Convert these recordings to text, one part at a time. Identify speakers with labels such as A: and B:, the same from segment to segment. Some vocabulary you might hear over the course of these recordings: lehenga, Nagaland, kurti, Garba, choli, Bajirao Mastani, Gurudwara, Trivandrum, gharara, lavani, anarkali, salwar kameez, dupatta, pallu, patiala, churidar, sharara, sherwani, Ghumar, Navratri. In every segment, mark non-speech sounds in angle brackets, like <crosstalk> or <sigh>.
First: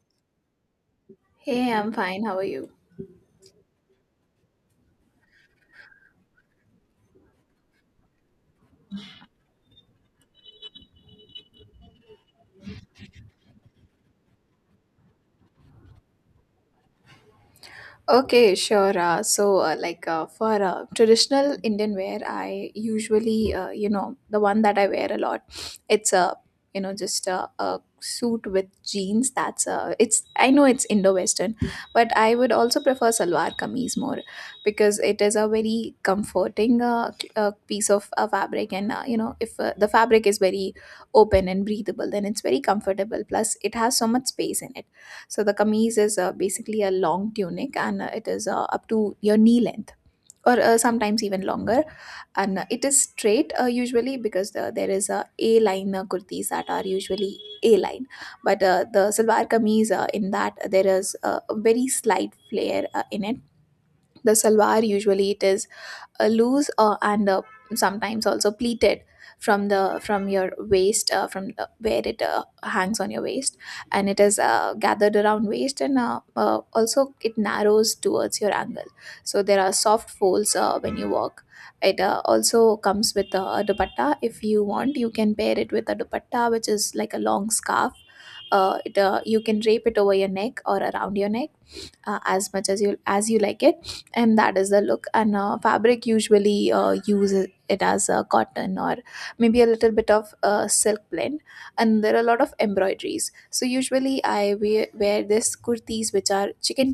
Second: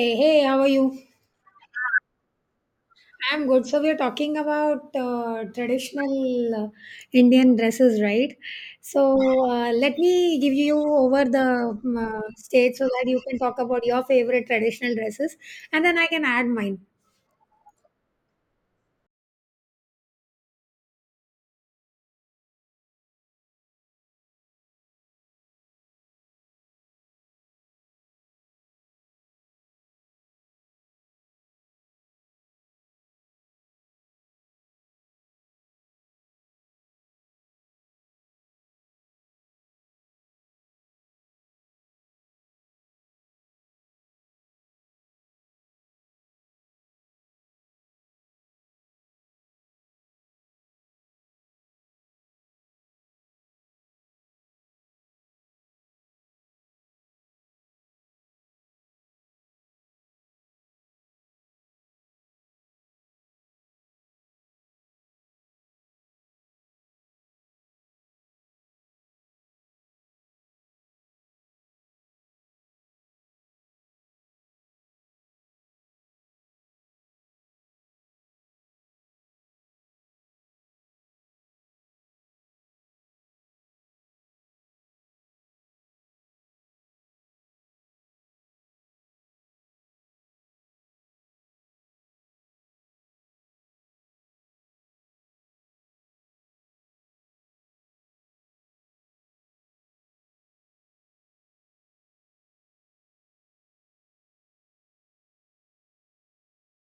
A: Hey, hey, how are you?
B: Hey, I'm fine. How are you?
A: I'm good. So, we're talking about traditional Indian dresses, right? So, let me give you over the stage so that you can talk about your favorite traditional dresses, and then I can add mine.
B: Okay, sure. So, like for traditional Indian wear, I usually, you know, the one that I wear a lot, it's just a suit with jeans. I know it's Indo-Western, but I would also prefer salwar kameez more because it is a very comforting piece of fabric. If the fabric is very open and breathable, then it's very comfortable. Plus, it has so much space in it. So the kameez is basically a long tunic and it is up to your knee length or sometimes even longer. And it is straight usually because there is a A line kurtis that are usually A line. But the salwar kameez in that there is a very slight flare in it. The salwar, usually it is loose and sometimes also pleated from your waist, where it hangs on your waist, and it is gathered around waist, and also it narrows towards your ankle, so there are soft folds when you walk. It also comes with a dupatta. If you want, you can pair it with a dupatta, which is like a long scarf. You can drape it over your neck or around your neck as much as you like it, and that is the look. And fabric usually uses it as cotton or maybe a little bit of silk blend, and there are a lot of embroideries. So usually I wear this kurtis which are chicken,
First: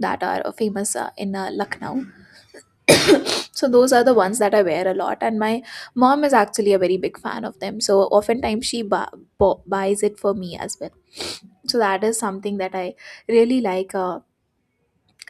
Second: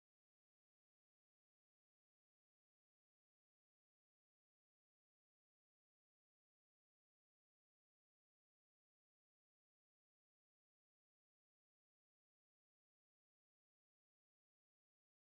B: that are famous in Lucknow. <coughs> So those are the ones that I wear a lot, and my mom is actually a very big fan of them, so oftentimes she buys it for me as well. So that is something that I really like.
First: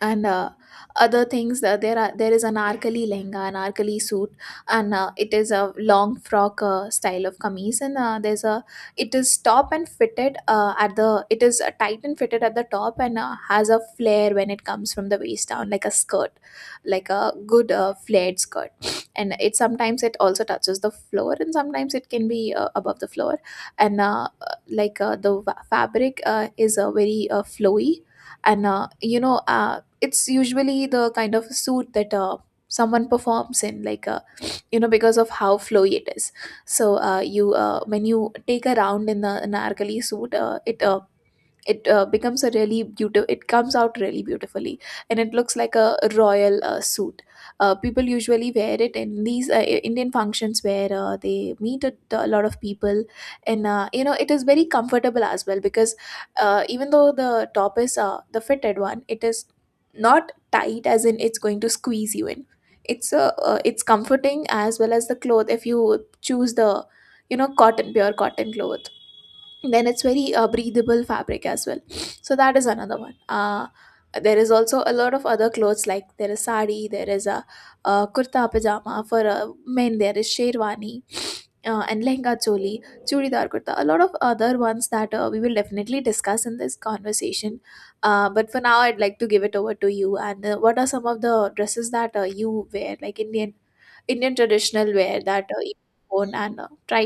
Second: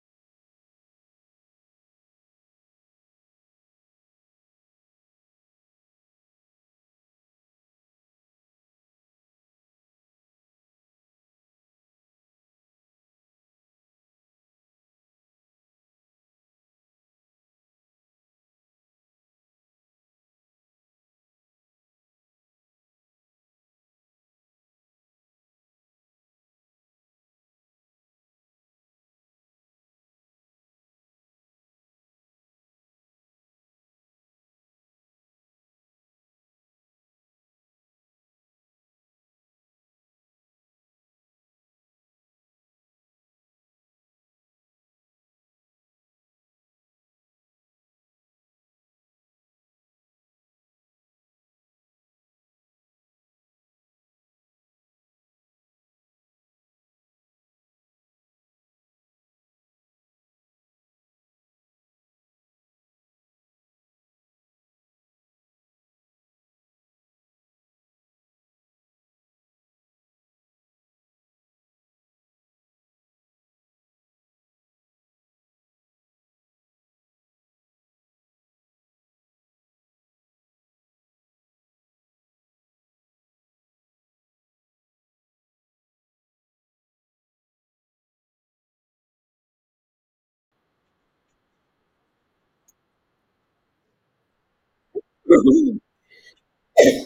B: And Other things that there are, there is anarkali lehenga, anarkali suit. And it is a long frock style of kameez, and there's a it is top and fitted uh, at the it is tight and fitted at the top, and has a flare when it comes from the waist down, like a skirt, like a good flared skirt. And it sometimes it also touches the floor, and sometimes it can be above the floor. And like The fabric is very flowy, and it's usually the kind of suit that someone performs in, like because of how flowy it is. So you when you take a round in the narkali suit, it it becomes a really beautiful — it comes out really beautifully, and it looks like a royal suit. People usually wear it in these Indian functions where they meet a lot of people. And it is very comfortable as well, because even though the top is the fitted one, it is not tight as in it's going to squeeze you in. It's comforting as well. As the cloth, if you choose the cotton, pure cotton cloth, then it's very breathable fabric as well. So that is another one. There is also a lot of other clothes, like there is sari, there is kurta pajama for men, there is sherwani and lehenga choli, churidar kurta, a lot of other ones that we will definitely discuss in this conversation. But for now, I'd like to give it over to you. And what are some of the dresses that you wear, like Indian traditional wear, that you
A: <laughs> <clears throat>
B: own and try?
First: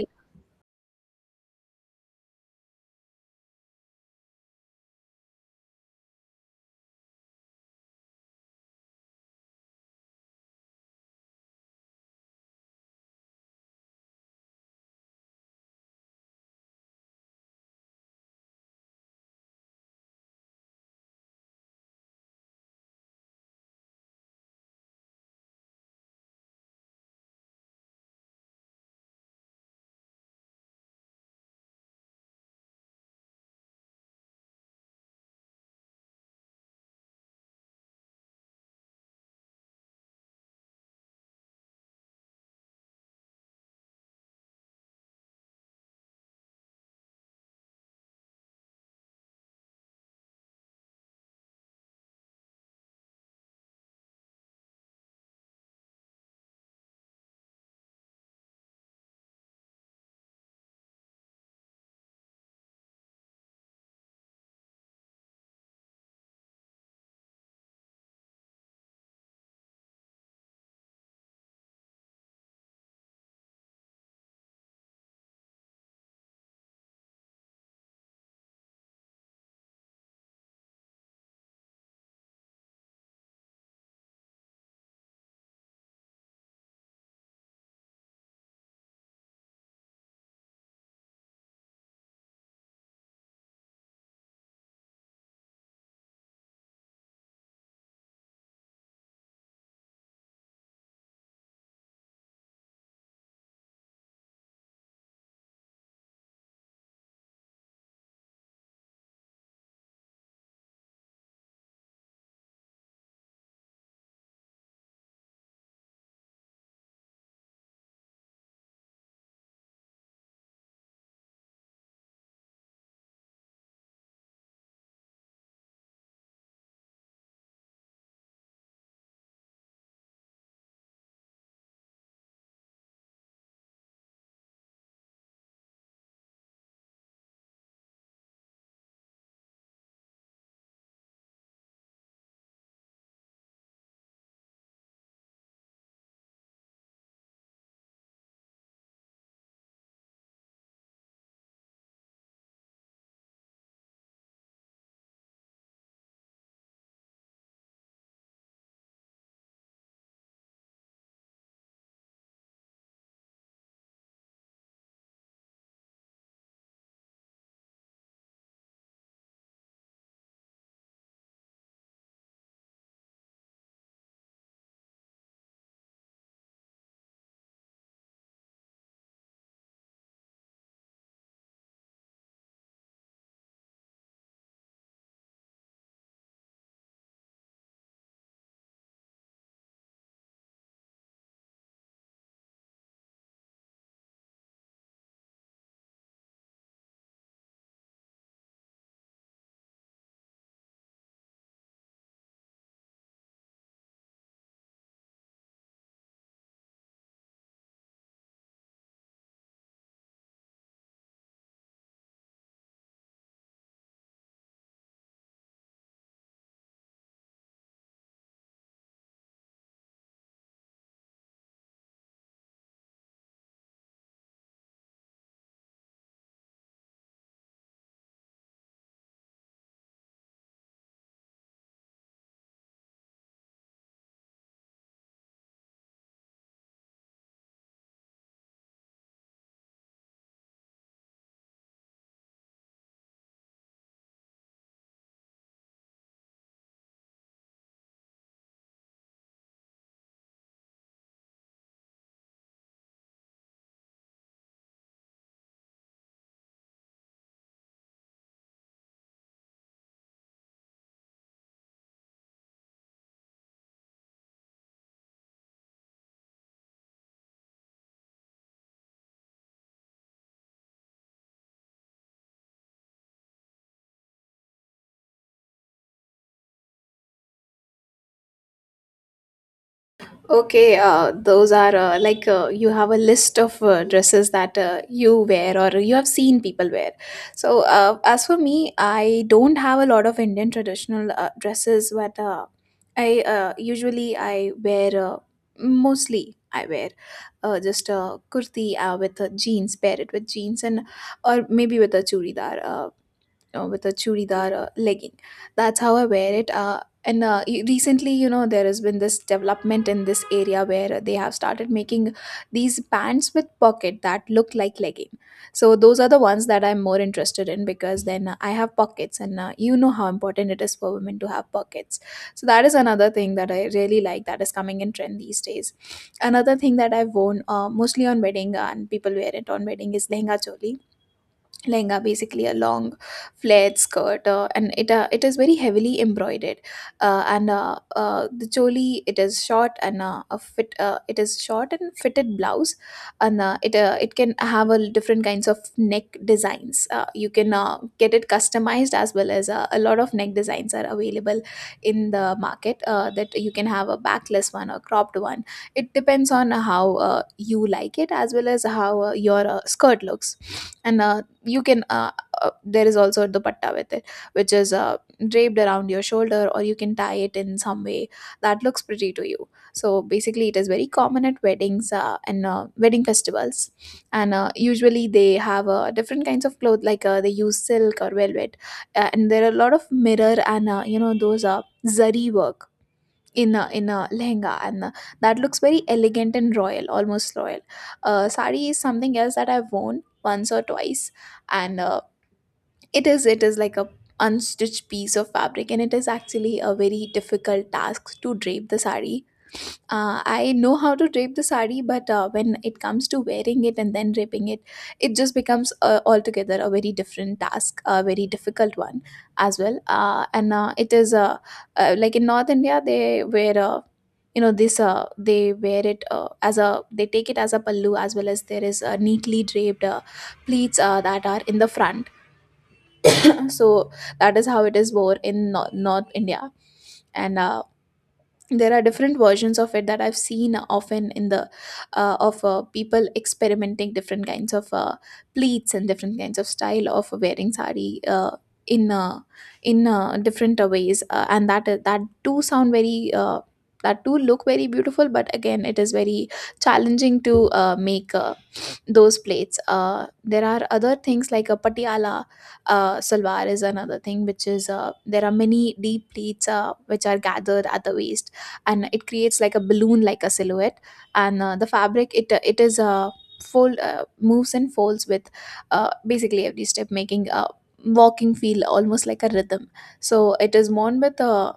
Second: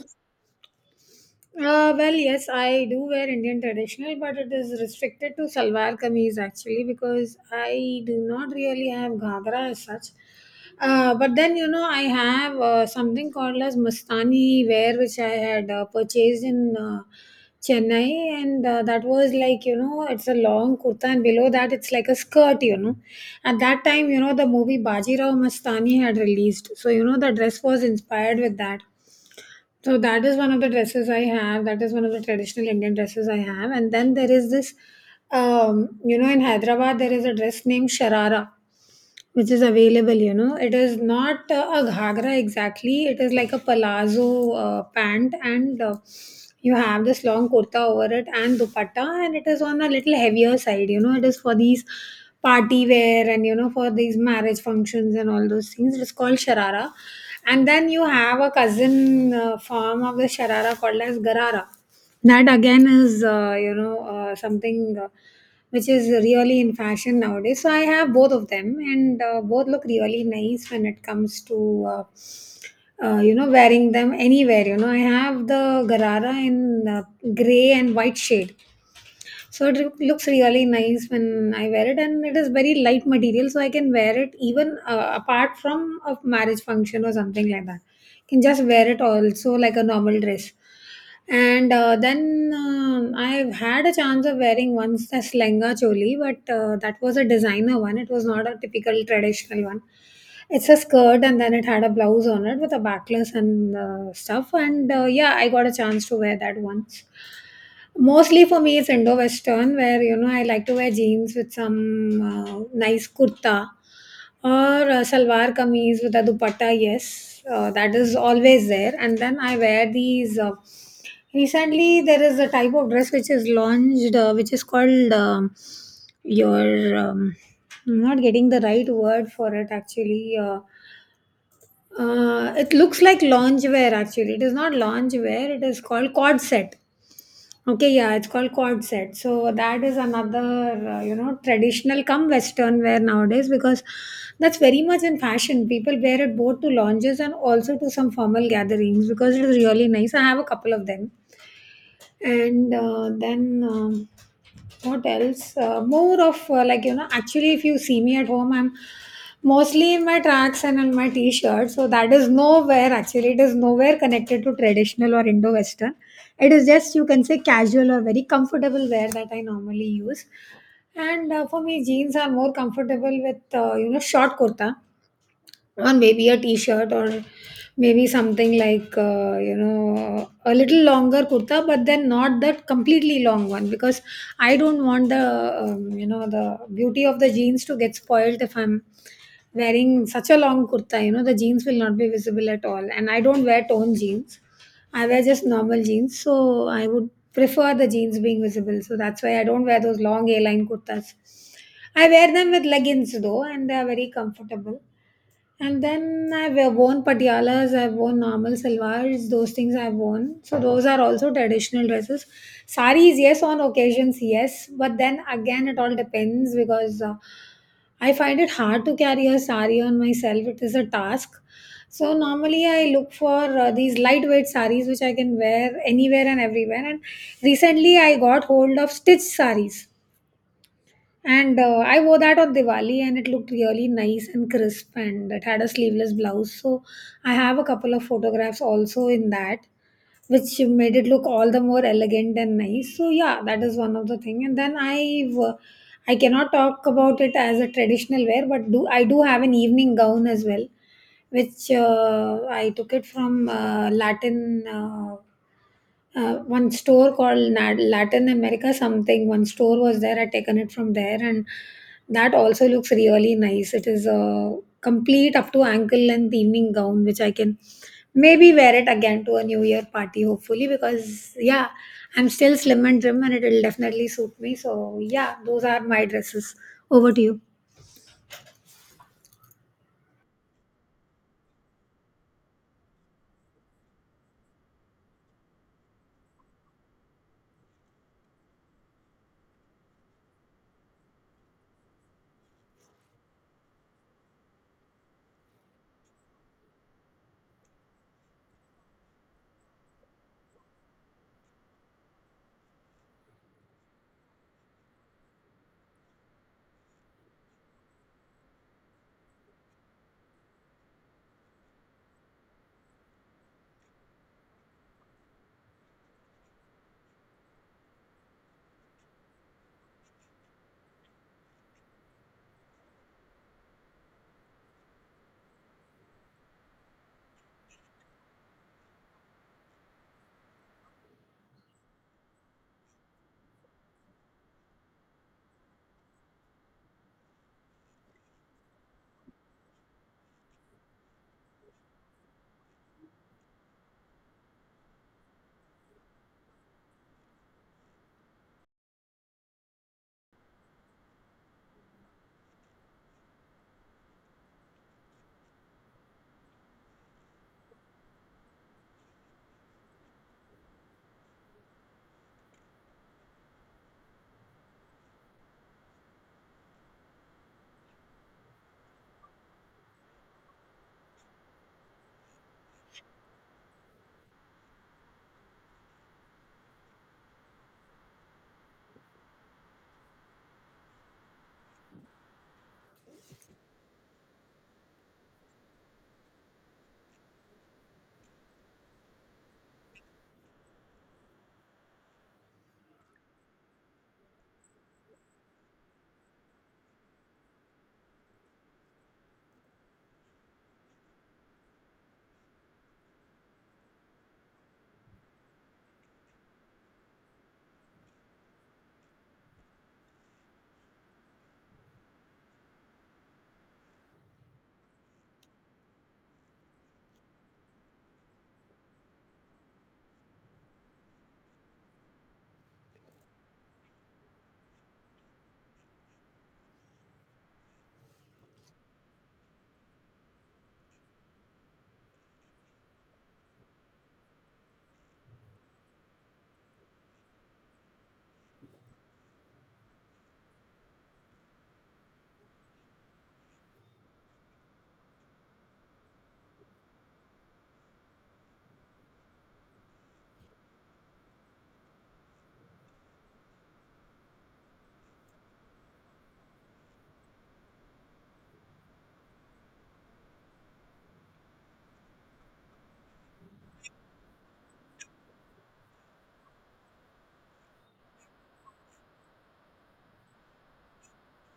A: Well, yes, I do wear Indian traditional, but it is restricted to salwar kameez actually, because I do not really have ghagra as such. But then you know I have something called as mastani wear, which I had purchased in Chennai, and that was like you know it's a long kurta, and below that it's like a skirt, you know. At that time, you know the movie Bajirao Mastani had released, so you know the dress was inspired with that, so that is one of the dresses I have. That is one of the traditional Indian dresses I have. And then there is this, you know, in Hyderabad there is a dress named sharara, which is available. You know, it is not a ghagra exactly. It is like a palazzo pant, and you have this long kurta over it and dupatta, and it is on a little heavier side. You know, it is for these party wear and you know for these marriage functions and all those things. It is called sharara, and then you have a cousin form of the sharara called as garara. That again is, you know, something which is really in fashion nowadays. So I have both of them, and both look really nice when it comes to, uh, you know, wearing them anywhere. You know, I have the garara in gray and white shade, so it looks really nice when I wear it, and it is very light material, so I can wear it even apart from a marriage function or something like that. Can just wear it also like a normal dress. And then I've had a chance of wearing once the slenga choli, but that was a designer one. It was not a typical traditional one. It's a skirt, and then it had a blouse on it with a backless and stuff. And yeah, I got a chance to wear that once. Mostly for me, it's Indo-Western, where you know I like to wear jeans with some nice kurta, or salwar kameez with a dupatta. Yes, that is always there. And then I wear these. Recently, there is a type of dress which is launched, which is called your. I'm not getting the right word for it actually. It looks like loungewear actually. It is not loungewear. It is called cord set. Okay, yeah, it's called cord set. So that is another, you know, traditional come Western wear nowadays, because that's very much in fashion. People wear it both to lounges and also to some formal gatherings because it is really nice. I have a couple of them, and then what else, more of, like you know, actually if you see me at home, I'm mostly in my tracks and in my t-shirt, so that is nowhere actually, it is nowhere connected to traditional or Indo-Western. It is just, you can say, casual or very comfortable wear that I normally use. And for me jeans are more comfortable with you know short kurta, or maybe a t-shirt, or maybe something like you know a little longer kurta, but then not that completely long one, because I don't want the you know the beauty of the jeans to get spoiled if I'm wearing such a long kurta. You know the jeans will not be visible at all, and I don't wear torn jeans. I wear just normal jeans, so I would prefer the jeans being visible. So that's why I don't wear those long A-line kurtas. I wear them with leggings though, and they are very comfortable. And then I've worn patialas, I've worn normal salwars, those things I've worn. So those are also traditional dresses. Saris, yes, on occasions, yes. But then again, it all depends because I find it hard to carry a sari on myself. It is a task. So normally I look for these lightweight saris which I can wear anywhere and everywhere. And recently I got hold of stitched saris, and I wore that on Diwali, and it looked really nice and crisp, and it had a sleeveless blouse. So I have a couple of photographs also in that, which made it look all the more elegant and nice. So yeah, that is one of the thing. And then I've I cannot talk about it as a traditional wear, but do I do have an evening gown as well, which I took it from Latin. One store called Latin America something. One store was there. I taken it from there, and that also looks really nice. It is a complete up to ankle length evening gown, which I can maybe wear it again to a New Year party, hopefully. Because yeah, I'm still slim and trim, and it will definitely suit me. So yeah, those are my dresses. Over to you.
B: Okay, those are you have a list of dresses that you wear or you have seen people wear. So, as for me, I don't have a lot of Indian traditional dresses, but I usually I wear mostly I wear just a kurti with jeans, pair it with jeans, and or maybe with a churidar. With a churidar legging. That's how I wear it. Recently, you know, there has been this development in this area where they have started making these pants with pocket that look like legging. So those are the ones that I'm more interested in, because then I have pockets, and you know how important it is for women to have pockets. So that is another thing that I really like that is coming in trend these days. Another thing that I've worn mostly on wedding and people wear it on wedding is lehenga choli. Lehenga, basically a long flared skirt, and it is very heavily embroidered. And The choli, it is short and fitted blouse, and it can have a different kinds of neck designs. You can get it customized, as well as a lot of neck designs are available in the market that you can have a backless one or cropped one. It depends on how you like it, as well as how your skirt looks. And you can There is also dupatta with it, which is draped around your shoulder, or you can tie it in some way that looks pretty to you. So basically it is very common at weddings and wedding festivals, and usually they have different kinds of clothes, like they use silk or velvet. And there are a lot of mirror and those zari work in a lehenga, and that looks very elegant and royal, almost royal. Sari is something else that I've worn once or twice. And It is, it is like a unstitched piece of fabric, and it is actually a very difficult task to drape the sari. I know how to drape the sari, but when it comes to wearing it and then draping it, it just becomes altogether a very different task, a very difficult one as well. And it is Like in North India, they wear a, you know this they wear it as a, they take it as a pallu, as well as there is neatly draped pleats that are in the front. <clears throat> So that is how it is worn in North India. And there are different versions of it that I've seen often in the of people experimenting different kinds of pleats and different kinds of style of wearing sari in uh, in different ways. Uh, and that that do sound very that do look very beautiful, but again it is very challenging to make those plates. There are other things like a patiala salwar is another thing, which is there are many deep pleats which are gathered at the waist, and it creates like a balloon, like a silhouette. And the fabric, it it is fold moves and folds with basically every step, making walking feel almost like a rhythm. So it is worn with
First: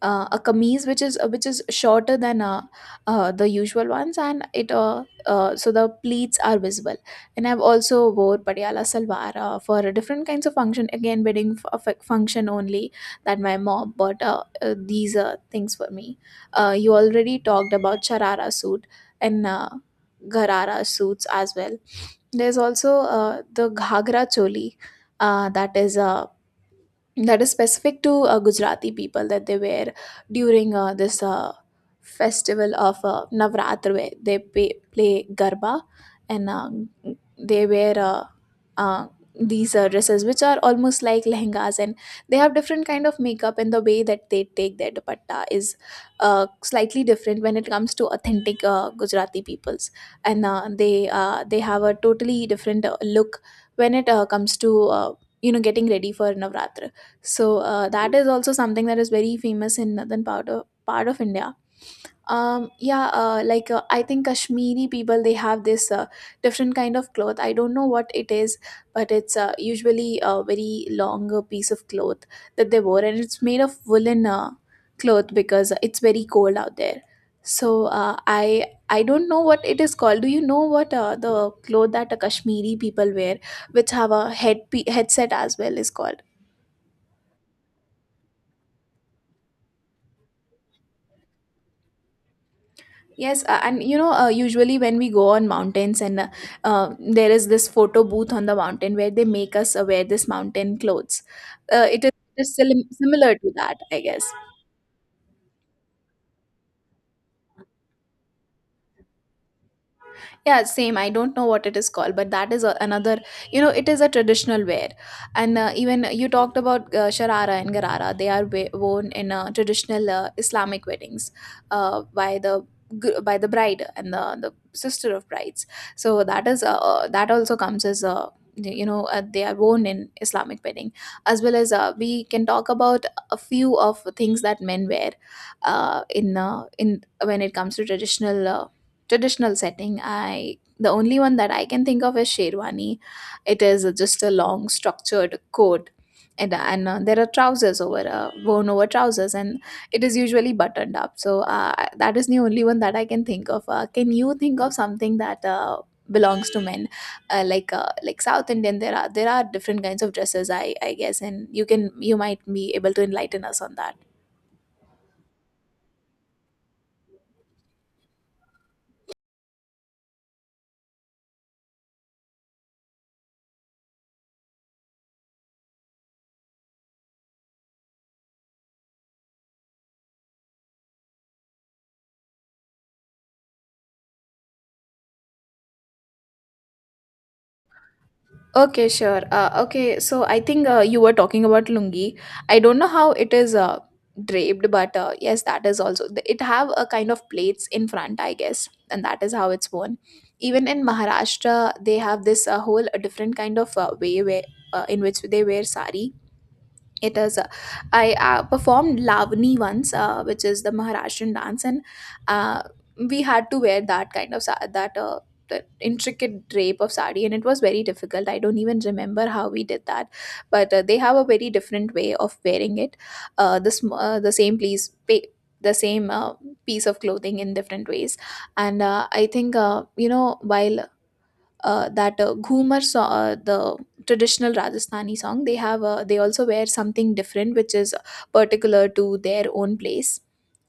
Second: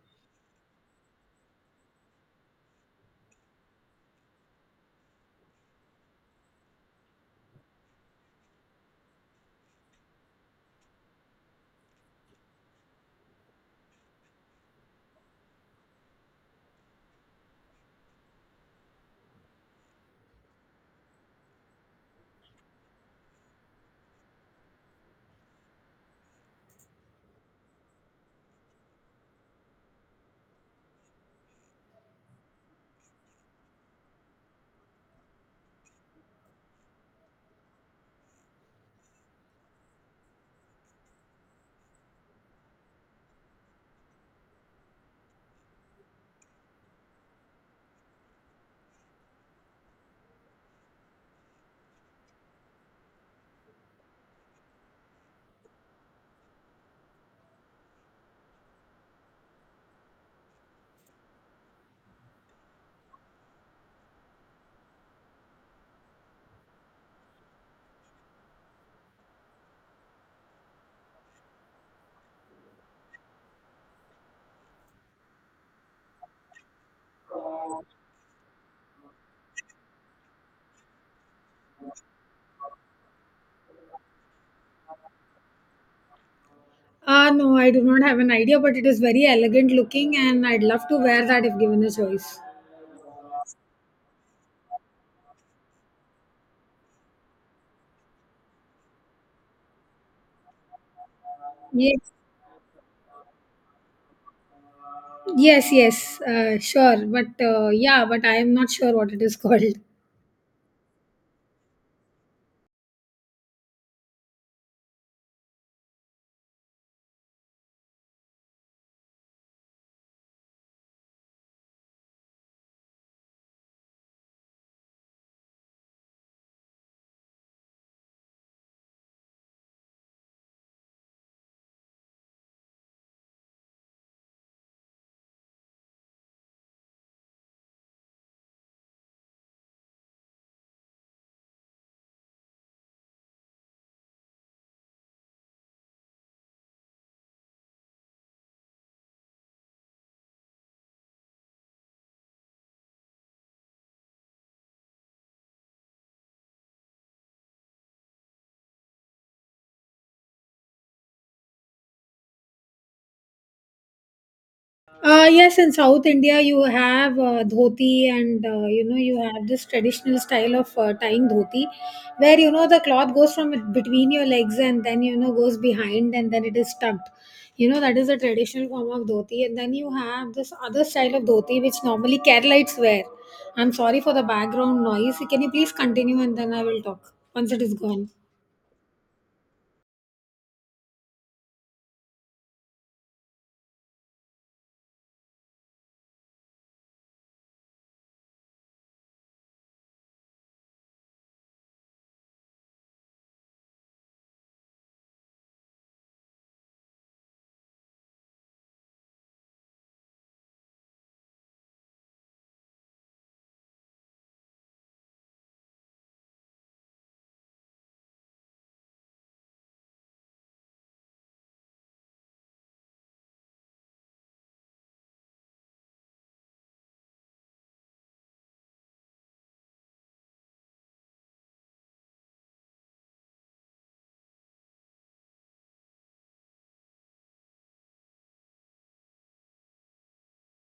B: a kameez which is shorter than the usual ones, and it so the pleats are visible. And I've also wore patiala salwar for different kinds of function, again wedding function only, that my mom bought these things for me. You already talked about sharara suit and gharara suits as well. There's also the ghagra choli uh, that is uh, that is specific to Gujarati people, that they wear during this festival of Navratri, where they play Garba. And they wear uh, these dresses which are almost like lehengas, and they have different kind of makeup, and the way that they take their dupatta is slightly different when it comes to authentic Gujarati peoples. And uh, they uh, they have a totally different look when it comes to getting ready for Navratri. So that is also something that is very famous in northern part of India. Yeah, I think Kashmiri people, they have this different kind of cloth. I don't know what it is, but it's usually a very long piece of cloth that they wore, and it's made of woolen cloth because it's very cold out there. So I don't know what it is called. Do you know what the cloth that Kashmiri people wear, which have a headset as well, is called?
A: Ah, no, I do not have an idea, but it is very elegant looking, and I'd love to wear that if given a choice.
B: Yes, and usually when we go on mountains, and there is this photo booth on the mountain where they make us wear this mountain clothes. Uh, it is
A: Yes.
B: it is similar to that, I guess.
A: Yes, yes, sure. But yeah, but I am not sure what it is <laughs> called.
B: Yeah, same. I don't know what it is called, but that is a, another, you know, it is a traditional wear. And even you talked about sharara and garara. They are worn in traditional Islamic weddings by the by the bride and the sister of brides. So that is that also comes as a they are worn in Islamic wedding as well as we can talk about a few of things that men wear in when it comes to traditional setting. I the only one that I can think of is sherwani. It is just a long structured coat, and there are trousers over worn over trousers and it is usually buttoned up. So that is the only one that I can think of. Uh, can you think of something that belongs to men, like south Indian, there are different kinds of dresses, I guess, and you can, you might be able to enlighten us on that.
A: Yes, in South India, you have dhoti, and you know you have this traditional style of tying dhoti, where you know the cloth goes from between your legs, and then you know goes behind, and then it is tucked. You know that is a traditional form of dhoti, and then you have this other style of dhoti which normally Keralites wear. I'm sorry for the background noise. Can you please continue and then I will talk once it is gone.
B: Okay, sure. Okay, so I think you were talking about lungi. I don't know how it is draped, but yes, that is also, it have a kind of plates in front, I guess, and that is how it's worn. Even in Maharashtra, they have this whole different kind of way where in which they wear sari. It is. Uh, I uh, performed lavani once, which is the Maharashtrian dance, and uh, we had to wear that kind of sa- that. That intricate drape of sari, and it was very difficult. I don't even remember how we did that, but they have a very different way of wearing it, the same the same piece of clothing in different ways. And I think you know, while that Ghumar, the traditional Rajasthani song, they have they also wear something different which is particular to their own place.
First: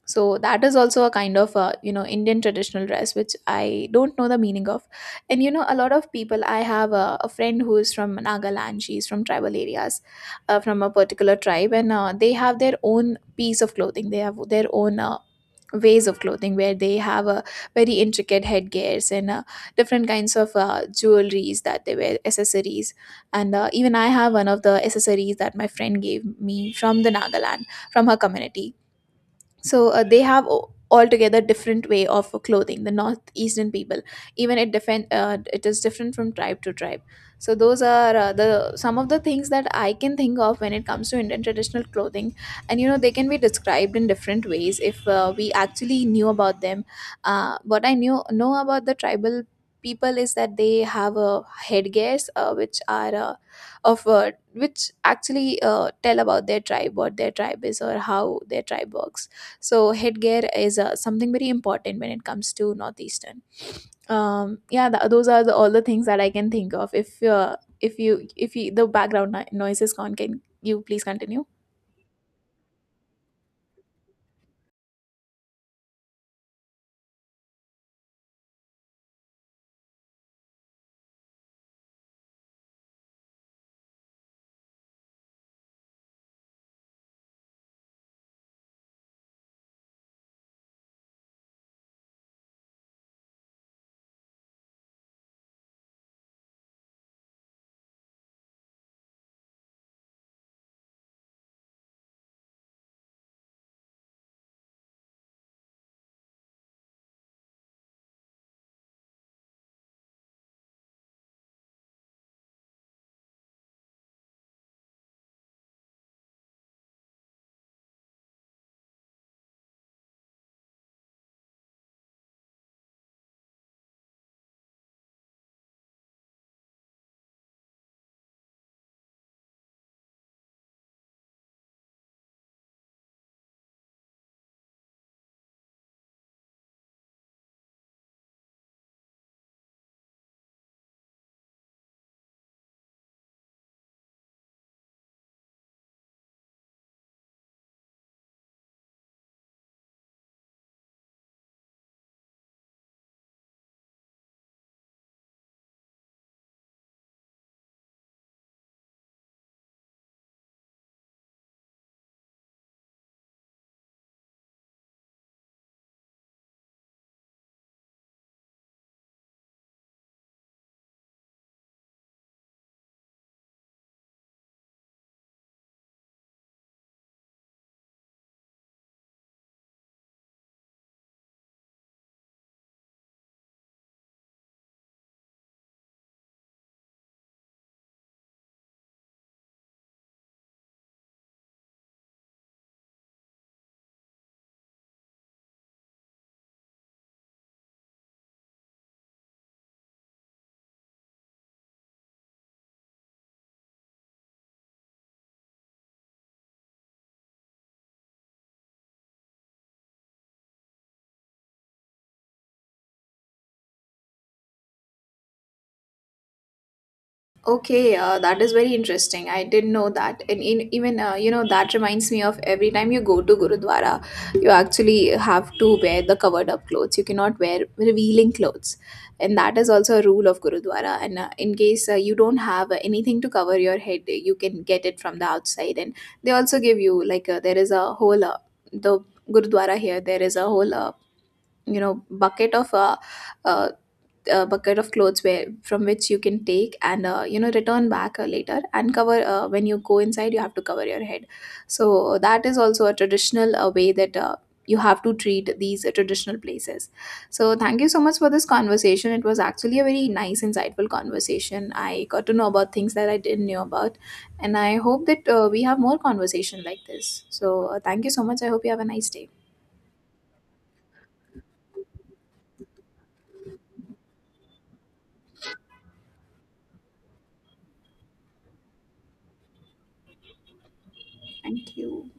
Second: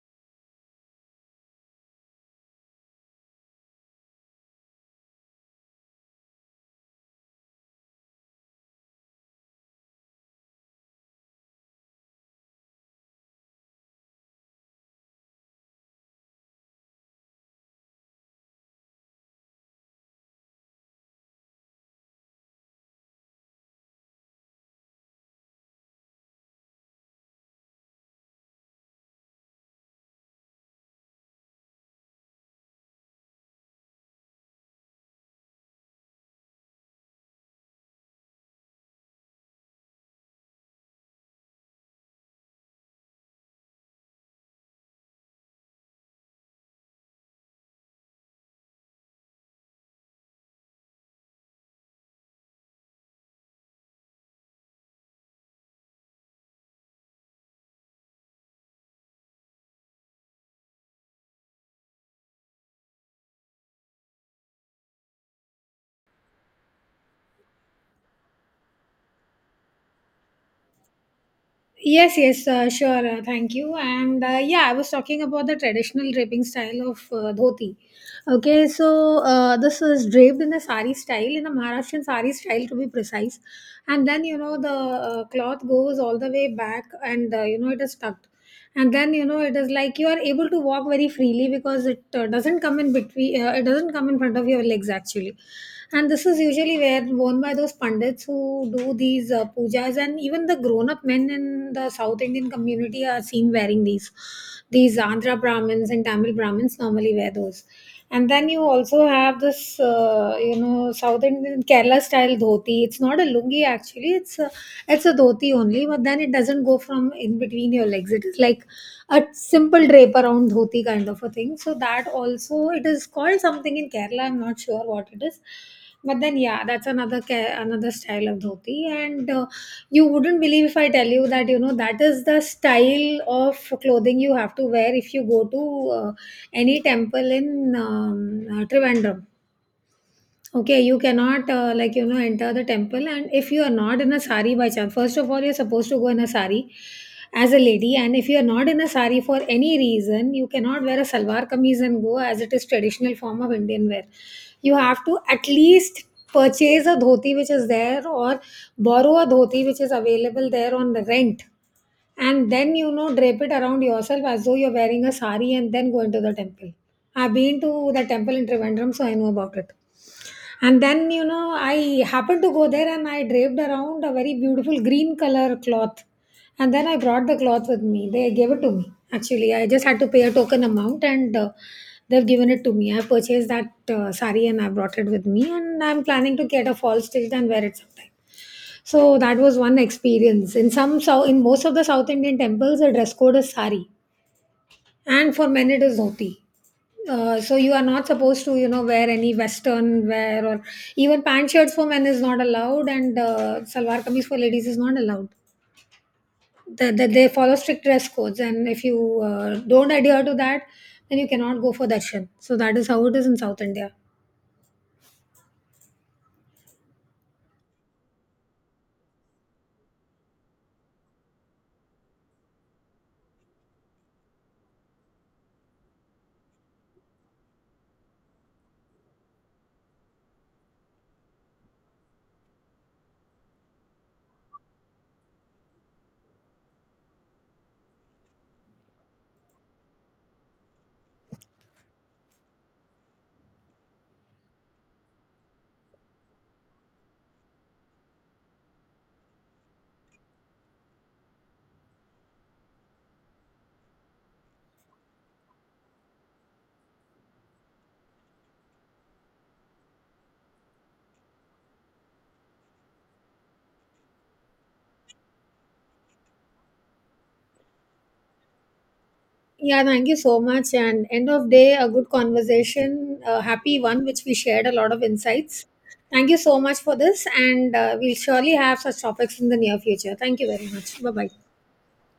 B: So that is also a kind of you know, Indian traditional dress which I don't know the meaning of. And you know, a lot of people, I have a friend who is from Nagaland. She's from tribal areas, from a particular tribe, and they have their own piece of clothing, they have their own ways of clothing where they have a very intricate headgears and different kinds of jewelries that they wear, accessories. And even I have one of the accessories that my friend gave me from the Nagaland, from her community. So they have altogether different way of clothing, the northeastern people. Even it is different from tribe to tribe. So those are the some of the things that I can think of when it comes to Indian traditional clothing. And you know, they can be described in different ways if we actually knew about them. Uh, what i knew know about the tribal people is that they have a headgears which are of which actually tell about their tribe, what their tribe is or how their tribe works. So headgear is something very important when it comes to northeastern. Yeah, those are the, all the things that I can think of. If you, the background noise is gone, can you please continue?
A: Yes, yes, sure. Thank you. And yeah, I was talking about the traditional draping style of dhoti. Okay, so this is draped in a sari style, in a Maharashtrian sari style to be precise, and then you know the cloth goes all the way back, and you know it is tucked, and then you know it is like you are able to walk very freely, because it doesn't come in between, it doesn't come in front of your legs actually. And this is usually where worn by those pandits who do these pujas, and even the grown up men in the South Indian community are seen wearing these. These Andhra Brahmins and Tamil Brahmins normally wear those. And then you also have this you know South Indian Kerala style dhoti. It's not a lungi actually. It's a dhoti only, but then it doesn't go from in between your legs. It is like a simple drape around dhoti kind of a thing. So that also, it is called something in Kerala. I'm not sure what it is, but then yeah, that's another another style of dhoti. And you wouldn't believe if I tell you that you know that is the style of clothing you have to wear if you go to uh, any temple in Trivandrum. Okay, you cannot like you know enter the temple, and if you are not in a sari by chance, first of all, you're supposed to go in a sari as a lady, and if you are not in a sari for any reason, you cannot wear a salwar kameez and go, as it is traditional form of Indian wear. You have to at least purchase a dhoti which is there, or borrow a dhoti which is available there on the rent, and then you know drape it around yourself as though you're wearing a sari, and then go into the temple. I've been to the temple in Trivandrum, so I know about it. And then, you know, I happened to go there and I draped around a very beautiful green color cloth. And then I brought the cloth with me. They gave it to me. Actually, I just had to pay a token amount, and they've given it to me. I purchased that sari and I brought it with me. And I'm planning to get a fall stitched and wear it sometime. So that was one experience. In some, south, in most of the South Indian temples, the dress code is sari, and for men it is dhoti. So you are not supposed to, you know, wear any Western wear, or even pant shirts for men is not allowed, and salwar kameez for ladies is not allowed. They follow strict dress codes, and if you don't adhere to that, then you cannot go for darshan. So that is how it is in South India.
B: Okay, that is very interesting. I didn't know that. And in, even, you know, that reminds me of every time you go to Gurudwara, you actually have to wear the covered up clothes. You cannot wear revealing clothes. And that is also a rule of Gurudwara. And in case you don't have anything to cover your head, you can get it from the outside. And they also give you, like, there is a whole, the Gurudwara here, there is a whole, you know, uh, bucket of clothes where from which you can take and you know, return back later, and cover when you go inside you have to cover your head. So that is also a traditional way that you have to treat these traditional places. So thank you so much for this conversation. It was actually a very nice insightful conversation. I got to know about things that I didn't know about, and I hope that we have more conversation like this. So thank you so much. I hope you have a nice day.
A: Yeah, thank you so much, and end of day, a good conversation, a happy one, which we shared a lot of insights. Thank you so much for this, and we'll surely have such topics in the near future. Thank you very much, bye bye.
B: Thank you.